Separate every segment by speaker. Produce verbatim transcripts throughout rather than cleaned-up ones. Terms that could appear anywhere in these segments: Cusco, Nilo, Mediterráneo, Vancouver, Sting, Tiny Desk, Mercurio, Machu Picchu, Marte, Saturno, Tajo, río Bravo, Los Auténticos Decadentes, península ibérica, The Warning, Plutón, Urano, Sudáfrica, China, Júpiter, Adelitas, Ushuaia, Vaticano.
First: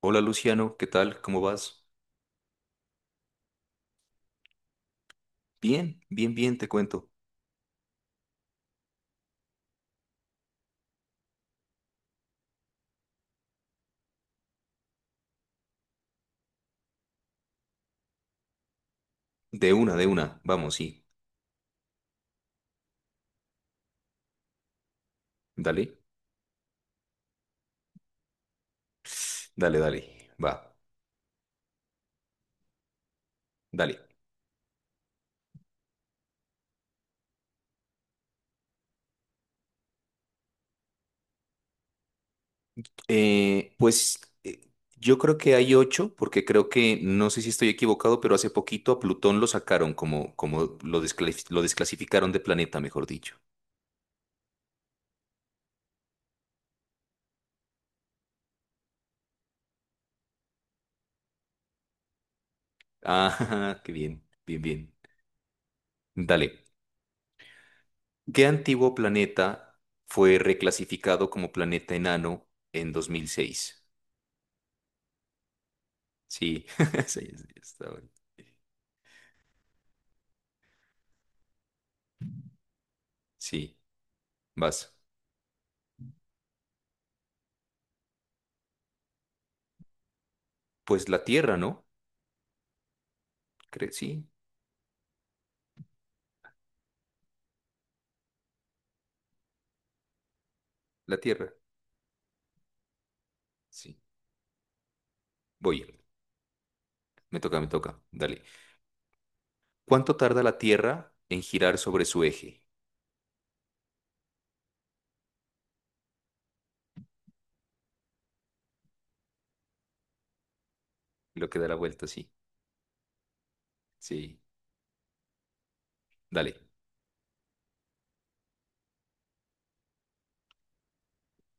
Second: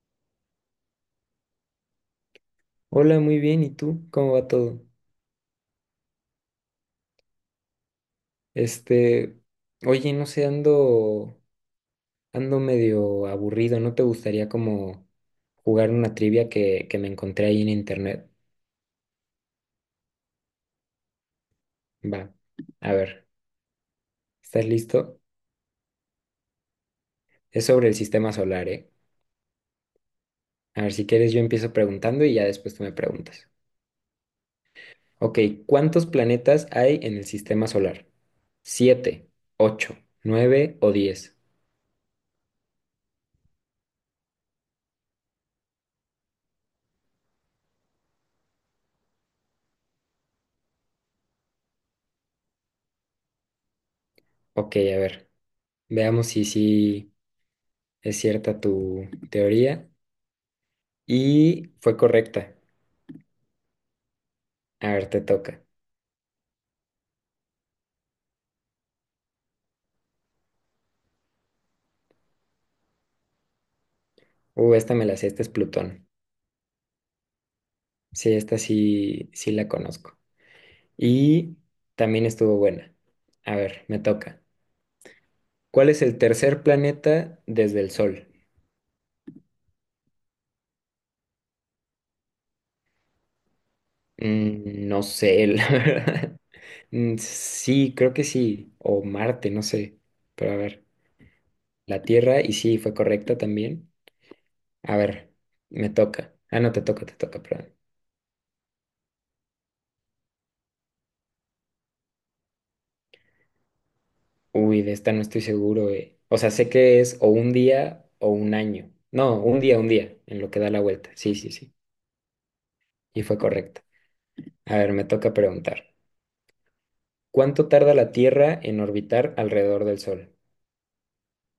Speaker 1: Hola Luciano, ¿qué tal? ¿Cómo vas?
Speaker 2: Hola, muy bien. ¿Y tú? ¿Cómo va todo?
Speaker 1: Bien, bien, bien, te cuento.
Speaker 2: Este, oye, no sé, ando, ando medio aburrido. ¿No te gustaría como jugar una trivia que, que me encontré ahí en internet?
Speaker 1: De una, de una, vamos, sí.
Speaker 2: Va, a ver, ¿estás listo?
Speaker 1: Dale,
Speaker 2: Es sobre el sistema solar, ¿eh?
Speaker 1: dale, dale, va,
Speaker 2: A ver, si quieres yo empiezo preguntando y ya después tú me preguntas.
Speaker 1: dale.
Speaker 2: Ok, ¿cuántos planetas hay en el sistema solar? ¿Siete, ocho, nueve o diez?
Speaker 1: Eh, pues eh, yo creo que hay ocho, porque creo que, no sé si estoy equivocado, pero hace poquito a Plutón lo sacaron como, como lo desclasi- lo desclasificaron de planeta, mejor dicho.
Speaker 2: Ok, a ver, veamos si sí es cierta tu teoría. Y fue correcta.
Speaker 1: Ah, qué bien, bien,
Speaker 2: A
Speaker 1: bien.
Speaker 2: ver, te toca.
Speaker 1: Dale. ¿Qué antiguo planeta fue reclasificado como planeta enano en dos mil seis?
Speaker 2: Uh, esta me la sé, esta es Plutón.
Speaker 1: Sí, sí, sí, está bueno.
Speaker 2: Sí, esta sí, sí la conozco. Y también estuvo buena. A
Speaker 1: Sí,
Speaker 2: ver, me toca.
Speaker 1: vas.
Speaker 2: ¿Cuál es el tercer planeta desde el Sol?
Speaker 1: Pues la tierra, ¿no? Cre- sí,
Speaker 2: Mm, no sé, la verdad. Mm, sí, creo que sí. O Marte, no sé. Pero a ver,
Speaker 1: la tierra.
Speaker 2: la Tierra, y sí, fue correcta también.
Speaker 1: Sí.
Speaker 2: A ver,
Speaker 1: Voy.
Speaker 2: me toca. Ah, no, te toca, te
Speaker 1: Me
Speaker 2: toca,
Speaker 1: toca, me
Speaker 2: perdón.
Speaker 1: toca. Dale. ¿Cuánto tarda la tierra en girar sobre su eje?
Speaker 2: Uy, de esta no estoy seguro, eh. O sea, sé que es o un día o un año. No, un día, un día, en lo que da la vuelta. Sí,
Speaker 1: Lo
Speaker 2: sí,
Speaker 1: que da
Speaker 2: sí.
Speaker 1: la vuelta, sí.
Speaker 2: Y fue correcto.
Speaker 1: Sí.
Speaker 2: A ver, me toca preguntar.
Speaker 1: Dale.
Speaker 2: ¿Cuánto tarda la Tierra en orbitar alrededor del Sol?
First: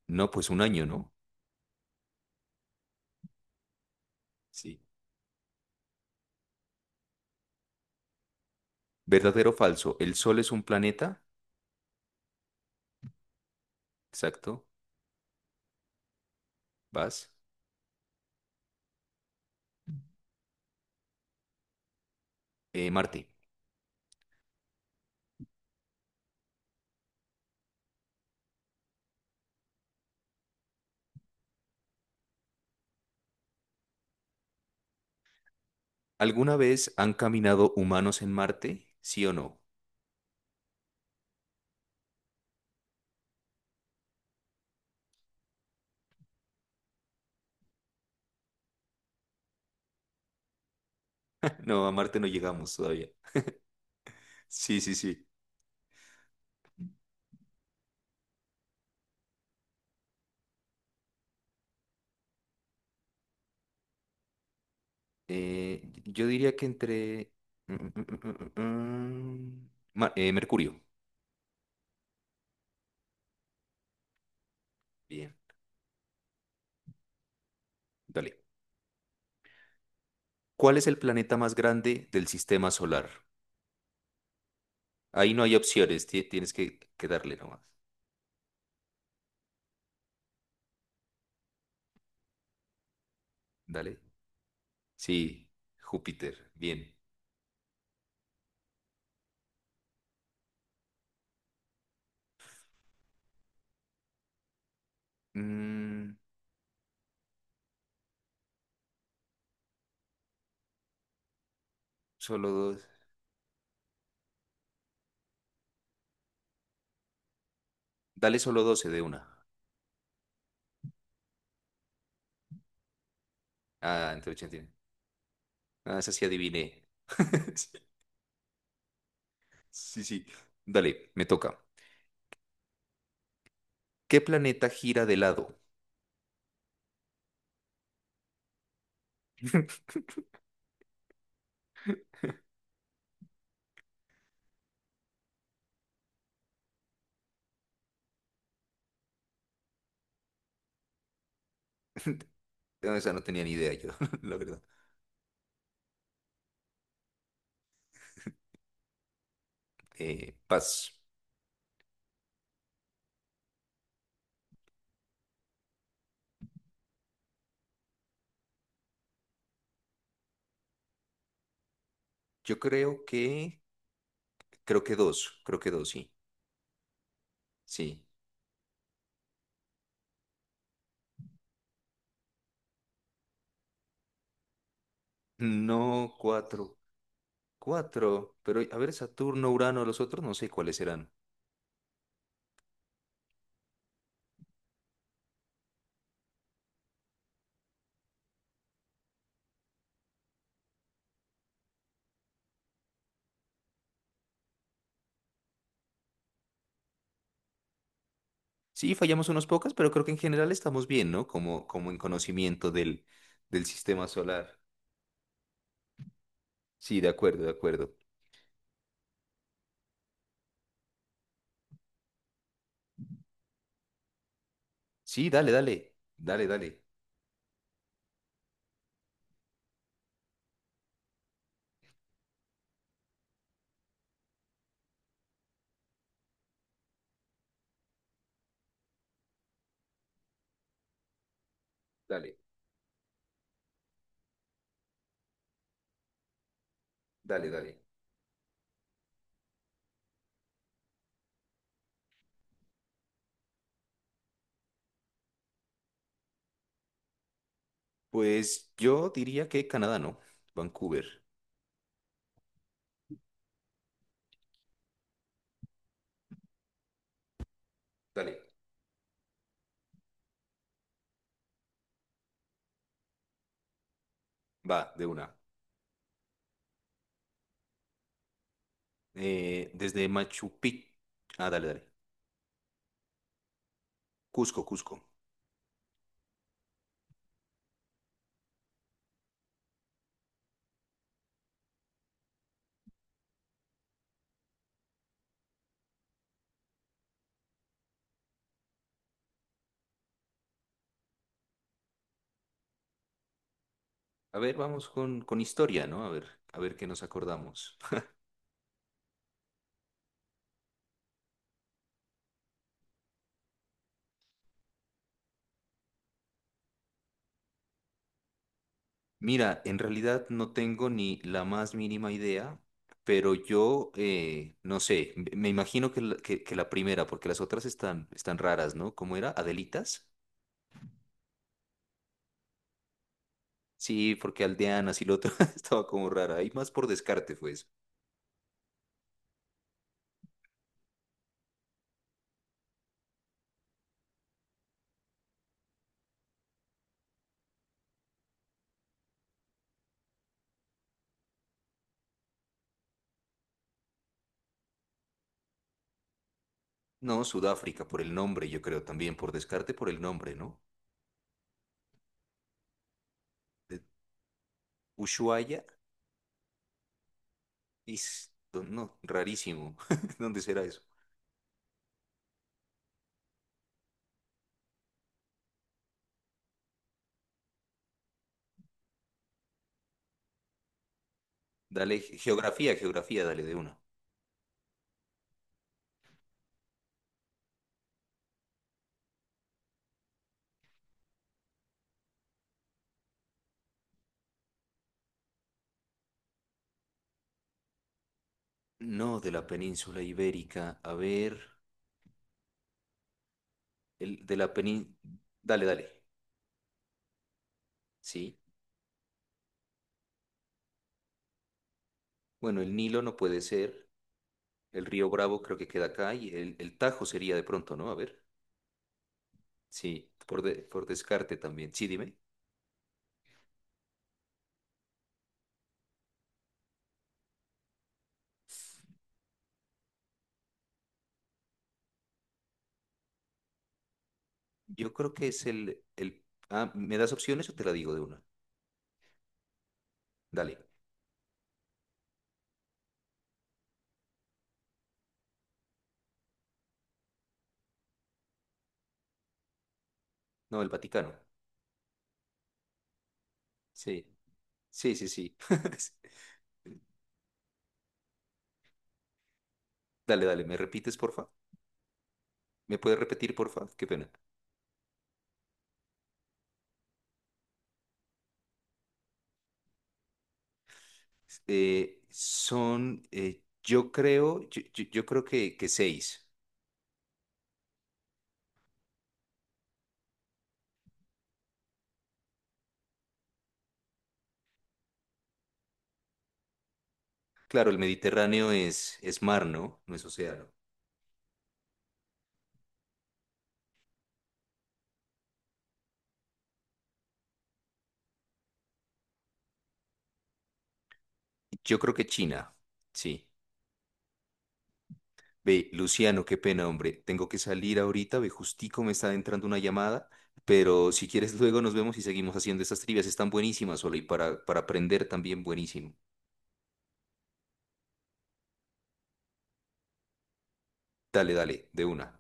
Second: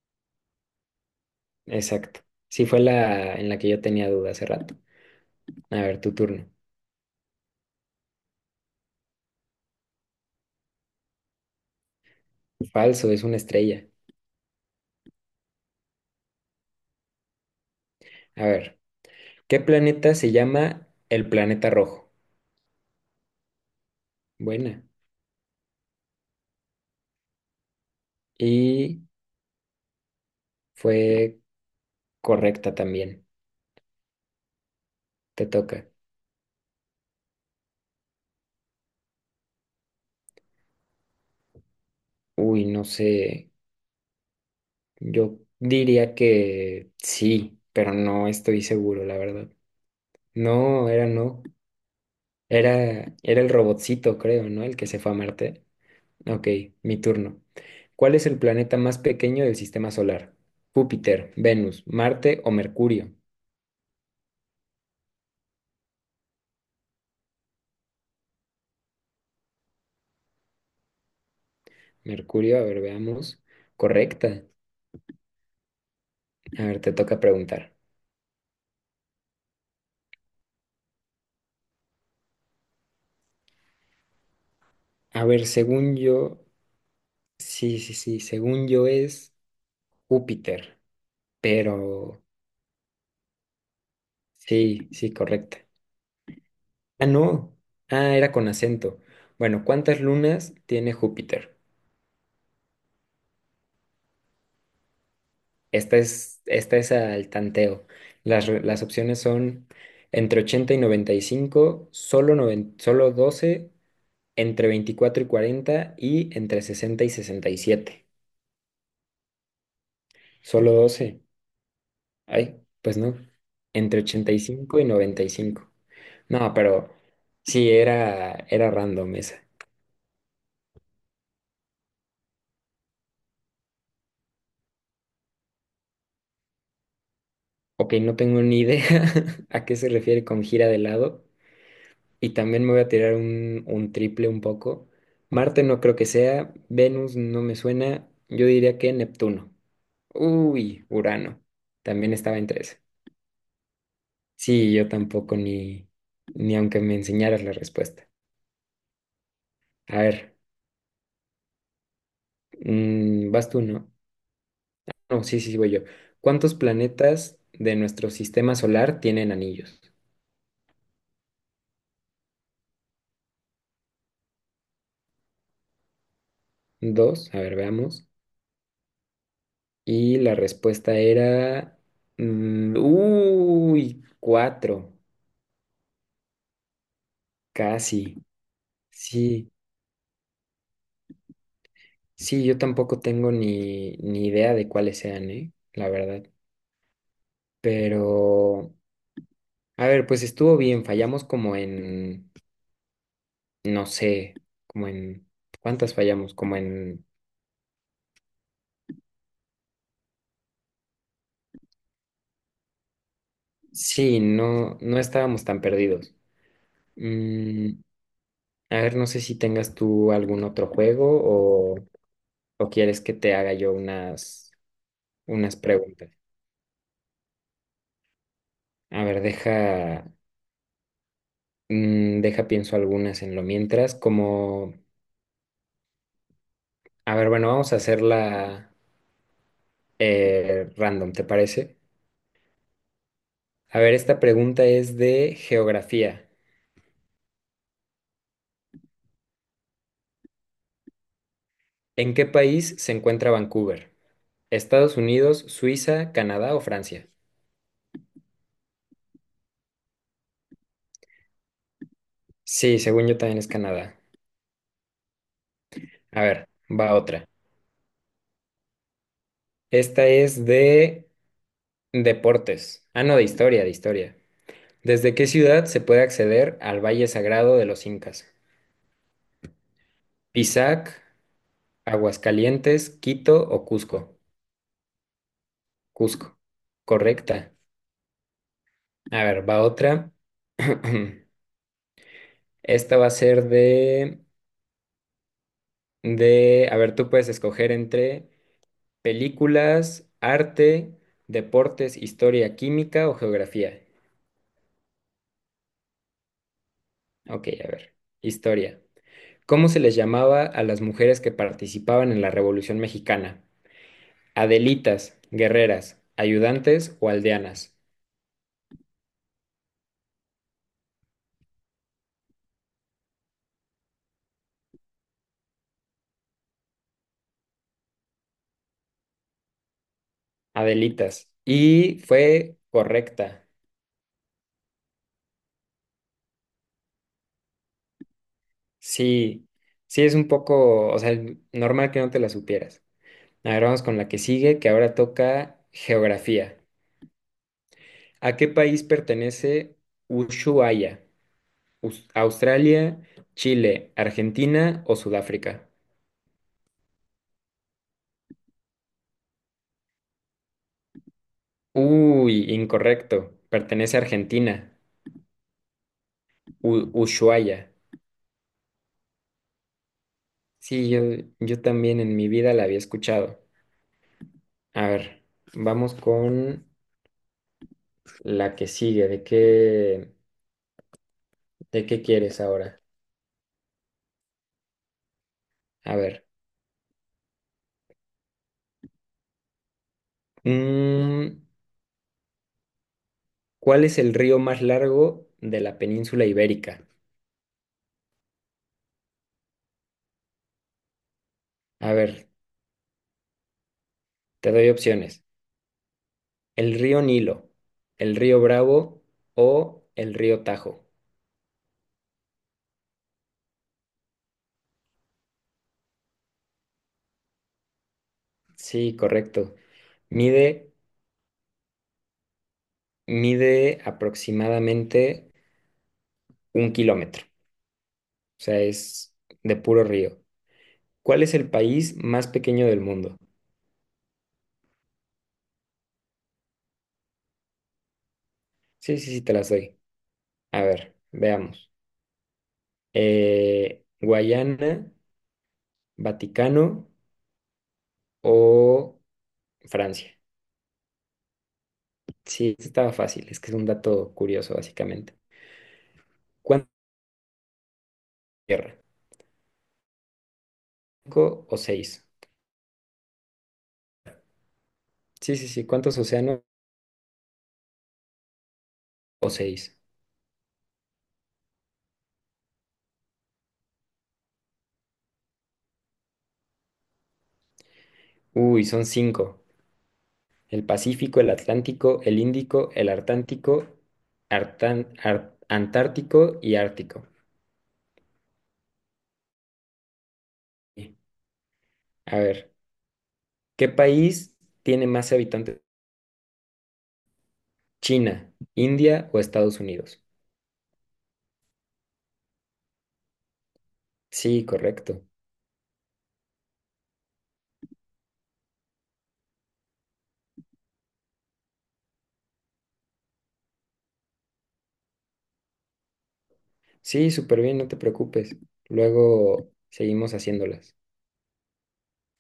Speaker 1: No, pues un año, ¿no?
Speaker 2: Exacto. Sí, fue la en la que yo tenía duda hace rato.
Speaker 1: Sí.
Speaker 2: A ver, tu turno.
Speaker 1: ¿Verdadero o falso? ¿El Sol es un planeta?
Speaker 2: Falso, es una estrella.
Speaker 1: Exacto. Vas.
Speaker 2: A ver, ¿qué planeta se llama el planeta rojo?
Speaker 1: Eh, Marte.
Speaker 2: Buena. Y fue correcta también. Te toca.
Speaker 1: ¿Alguna vez han caminado humanos en Marte? ¿Sí o no?
Speaker 2: Uy, no sé. Yo diría que sí, pero no estoy seguro, la verdad. No, era no.
Speaker 1: No, a Marte no llegamos todavía.
Speaker 2: Era, era el robotcito, creo, ¿no? El
Speaker 1: Sí,
Speaker 2: que
Speaker 1: sí,
Speaker 2: se fue a
Speaker 1: sí.
Speaker 2: Marte. Ok, mi turno. ¿Cuál es el planeta más pequeño del sistema solar? Júpiter, Venus, Marte o Mercurio.
Speaker 1: Eh, yo diría que entre... mm, mm, mm, mm, mm, mm, Ma- eh, Mercurio.
Speaker 2: Mercurio, a ver, veamos. Correcta.
Speaker 1: Bien,
Speaker 2: A ver, te toca preguntar.
Speaker 1: dale. ¿Cuál es el planeta más grande del sistema solar?
Speaker 2: A
Speaker 1: Ahí no
Speaker 2: ver,
Speaker 1: hay
Speaker 2: según
Speaker 1: opciones, ti-
Speaker 2: yo,
Speaker 1: tienes que, que darle nomás.
Speaker 2: sí, sí, sí, según yo es Júpiter, pero
Speaker 1: Dale.
Speaker 2: sí, sí,
Speaker 1: Sí,
Speaker 2: correcta.
Speaker 1: Júpiter. Bien.
Speaker 2: Ah, no. Ah, era con acento. Bueno, ¿cuántas lunas tiene Júpiter? Esta
Speaker 1: Mm,
Speaker 2: es, esta es al tanteo. Las, re- las opciones son entre ochenta y noventa y cinco, solo,
Speaker 1: Solo
Speaker 2: noven-
Speaker 1: dos.
Speaker 2: solo doce, entre veinticuatro y cuarenta y entre sesenta y sesenta y siete.
Speaker 1: Dale solo doce de una.
Speaker 2: Solo doce. Ay, pues no. Entre
Speaker 1: Ah, entre
Speaker 2: ochenta y
Speaker 1: ochenta. y-
Speaker 2: cinco y y noventa y cinco.
Speaker 1: Ah, esa sí
Speaker 2: No,
Speaker 1: adiviné.
Speaker 2: pero sí, era, era random esa.
Speaker 1: Sí, sí. Dale, me toca. ¿Qué planeta gira de lado?
Speaker 2: Ok, no tengo ni idea a qué se refiere con gira de lado. Y también me voy a tirar un, un triple un poco. Marte no creo que sea, Venus no me suena, yo diría que Neptuno. Uy, Urano. También estaba entre eso.
Speaker 1: Esa no tenía ni idea yo, la verdad.
Speaker 2: Sí, yo tampoco, ni, ni aunque me enseñaras la respuesta. A
Speaker 1: Eh,
Speaker 2: ver,
Speaker 1: paz.
Speaker 2: mm, vas tú, ¿no? No, sí, sí, sí, voy yo. ¿Cuántos planetas de nuestro sistema solar tienen anillos?
Speaker 1: Yo creo que, creo que dos, creo que dos, sí,
Speaker 2: Dos, a ver,
Speaker 1: sí.
Speaker 2: veamos. Y la respuesta era... mm, uy, cuatro,
Speaker 1: No cuatro,
Speaker 2: casi.
Speaker 1: cuatro, pero a ver,
Speaker 2: Sí,
Speaker 1: Saturno, Urano, los otros no sé cuáles serán.
Speaker 2: sí, yo tampoco tengo ni, ni idea de cuáles sean, ¿eh? La verdad. Pero, a ver, pues estuvo bien, fallamos como en, no sé, como en, ¿cuántas fallamos? Como en,
Speaker 1: Sí, fallamos unos pocas, pero creo que en general estamos bien, ¿no? Como, como en conocimiento del, del sistema
Speaker 2: sí,
Speaker 1: solar.
Speaker 2: no, no estábamos tan perdidos.
Speaker 1: Sí, de acuerdo, de
Speaker 2: Mm,
Speaker 1: acuerdo.
Speaker 2: a ver, no sé si tengas tú algún otro juego o, o quieres que te haga yo unas,
Speaker 1: Sí, dale,
Speaker 2: unas
Speaker 1: dale,
Speaker 2: preguntas.
Speaker 1: dale, dale,
Speaker 2: A ver, deja, mm, deja pienso algunas en lo mientras, como... A ver, bueno, vamos a hacerla eh, random, ¿te parece?
Speaker 1: dale,
Speaker 2: A ver, esta pregunta es de geografía.
Speaker 1: dale, dale.
Speaker 2: ¿En qué país se encuentra Vancouver? ¿Estados Unidos, Suiza, Canadá o Francia?
Speaker 1: Pues yo diría que Canadá, ¿no? Vancouver.
Speaker 2: Sí, según yo también es Canadá. A ver, va otra.
Speaker 1: Dale,
Speaker 2: Esta es de deportes. Ah, no, de historia, de historia.
Speaker 1: va, de
Speaker 2: ¿Desde qué
Speaker 1: una.
Speaker 2: ciudad se puede acceder al Valle Sagrado de los Incas?
Speaker 1: Eh, desde Machu
Speaker 2: ¿Pisac,
Speaker 1: Picchu. Ah, dale, dale.
Speaker 2: Aguascalientes, Quito o Cusco?
Speaker 1: Cusco, Cusco.
Speaker 2: Cusco. Correcta. A ver, va otra. Esta va a ser de, de, a ver, tú puedes escoger entre películas, arte, deportes, historia, química o geografía.
Speaker 1: A ver, vamos con, con historia, ¿no? A ver, a ver qué nos
Speaker 2: Ok, a
Speaker 1: acordamos.
Speaker 2: ver, historia. ¿Cómo se les llamaba a las mujeres que participaban en la Revolución Mexicana? Adelitas, guerreras, ayudantes o aldeanas.
Speaker 1: Mira, en realidad no tengo ni la más mínima idea, pero yo, eh, no sé, me me imagino que la, que, que la primera, porque las otras están, están raras, ¿no? ¿Cómo era? ¿Adelitas?
Speaker 2: Adelitas. Y fue correcta.
Speaker 1: Sí, porque aldeanas y lo otro estaba como rara. Y más por descarte fue eso.
Speaker 2: Sí, sí es un poco, o sea, normal que no te la supieras. A ver, vamos con la que sigue, que ahora toca geografía. ¿A qué país pertenece Ushuaia? Us- ¿Australia, Chile, Argentina o Sudáfrica?
Speaker 1: No, Sudáfrica, por el nombre, yo creo también, por descarte, por el nombre, ¿no?
Speaker 2: Uy, incorrecto.
Speaker 1: De-
Speaker 2: Pertenece a Argentina.
Speaker 1: Ushuaia,
Speaker 2: U- Ushuaia.
Speaker 1: is, no, no, rarísimo. ¿Dónde será eso?
Speaker 2: Sí, yo, yo también en mi vida la había escuchado. A ver, vamos con la que sigue. ¿De qué, de
Speaker 1: Dale,
Speaker 2: qué
Speaker 1: ge-
Speaker 2: quieres
Speaker 1: geografía,
Speaker 2: ahora?
Speaker 1: geografía, dale de una.
Speaker 2: A ver. mm, ¿Cuál es el río más largo de la península ibérica?
Speaker 1: No, de la península ibérica. A ver,
Speaker 2: A ver,
Speaker 1: el, de
Speaker 2: te
Speaker 1: la
Speaker 2: doy
Speaker 1: península.
Speaker 2: opciones.
Speaker 1: Dale, dale.
Speaker 2: El río Nilo, el
Speaker 1: Sí.
Speaker 2: río Bravo o el río Tajo.
Speaker 1: Bueno, el Nilo no puede ser. El río Bravo creo que queda acá y el, el Tajo sería de pronto, ¿no? A ver.
Speaker 2: Sí, correcto.
Speaker 1: Sí, por, de-
Speaker 2: Mide,
Speaker 1: por descarte también. Sí, dime.
Speaker 2: mide aproximadamente un kilómetro. O sea, es de puro río. ¿Cuál es el país más pequeño del mundo?
Speaker 1: Yo creo que es el, el... Ah, ¿me das opciones o te la digo de una?
Speaker 2: Sí, sí, sí, te las doy.
Speaker 1: Dale.
Speaker 2: A ver, veamos. Eh, Guayana, Vaticano o Francia.
Speaker 1: No, el Vaticano.
Speaker 2: Sí, estaba fácil. Es que es un
Speaker 1: Sí.
Speaker 2: dato curioso,
Speaker 1: Sí, sí,
Speaker 2: básicamente.
Speaker 1: sí.
Speaker 2: ¿Cuánta tierra?
Speaker 1: Dale, dale. ¿Me repites,
Speaker 2: ¿Cinco
Speaker 1: porfa?
Speaker 2: o seis?
Speaker 1: ¿Me puedes repetir, porfa? Qué pena.
Speaker 2: Sí, sí, sí. ¿Cuántos océanos o seis?
Speaker 1: eh, son, eh, yo creo, yo, yo- yo creo que, que seis.
Speaker 2: Uy, son cinco. El Pacífico, el Atlántico, el Índico, el Artántico, Artán- Ar- Antártico y Ártico.
Speaker 1: Claro, el Mediterráneo es, es mar, ¿no? No es océano.
Speaker 2: Sí. A ver, ¿qué país tiene más habitantes? ¿China, India o Estados Unidos?
Speaker 1: Yo creo que China, sí.
Speaker 2: Sí, correcto.
Speaker 1: Ve, Luciano, qué pena, hombre. Tengo que salir ahorita, ve, justico me está entrando una llamada, pero si quieres luego nos vemos y seguimos haciendo estas trivias. Están buenísimas, Ole, y para, para aprender también buenísimo.
Speaker 2: Sí, súper bien, no te preocupes. Luego seguimos haciéndolas.
Speaker 1: Dale, dale, de una.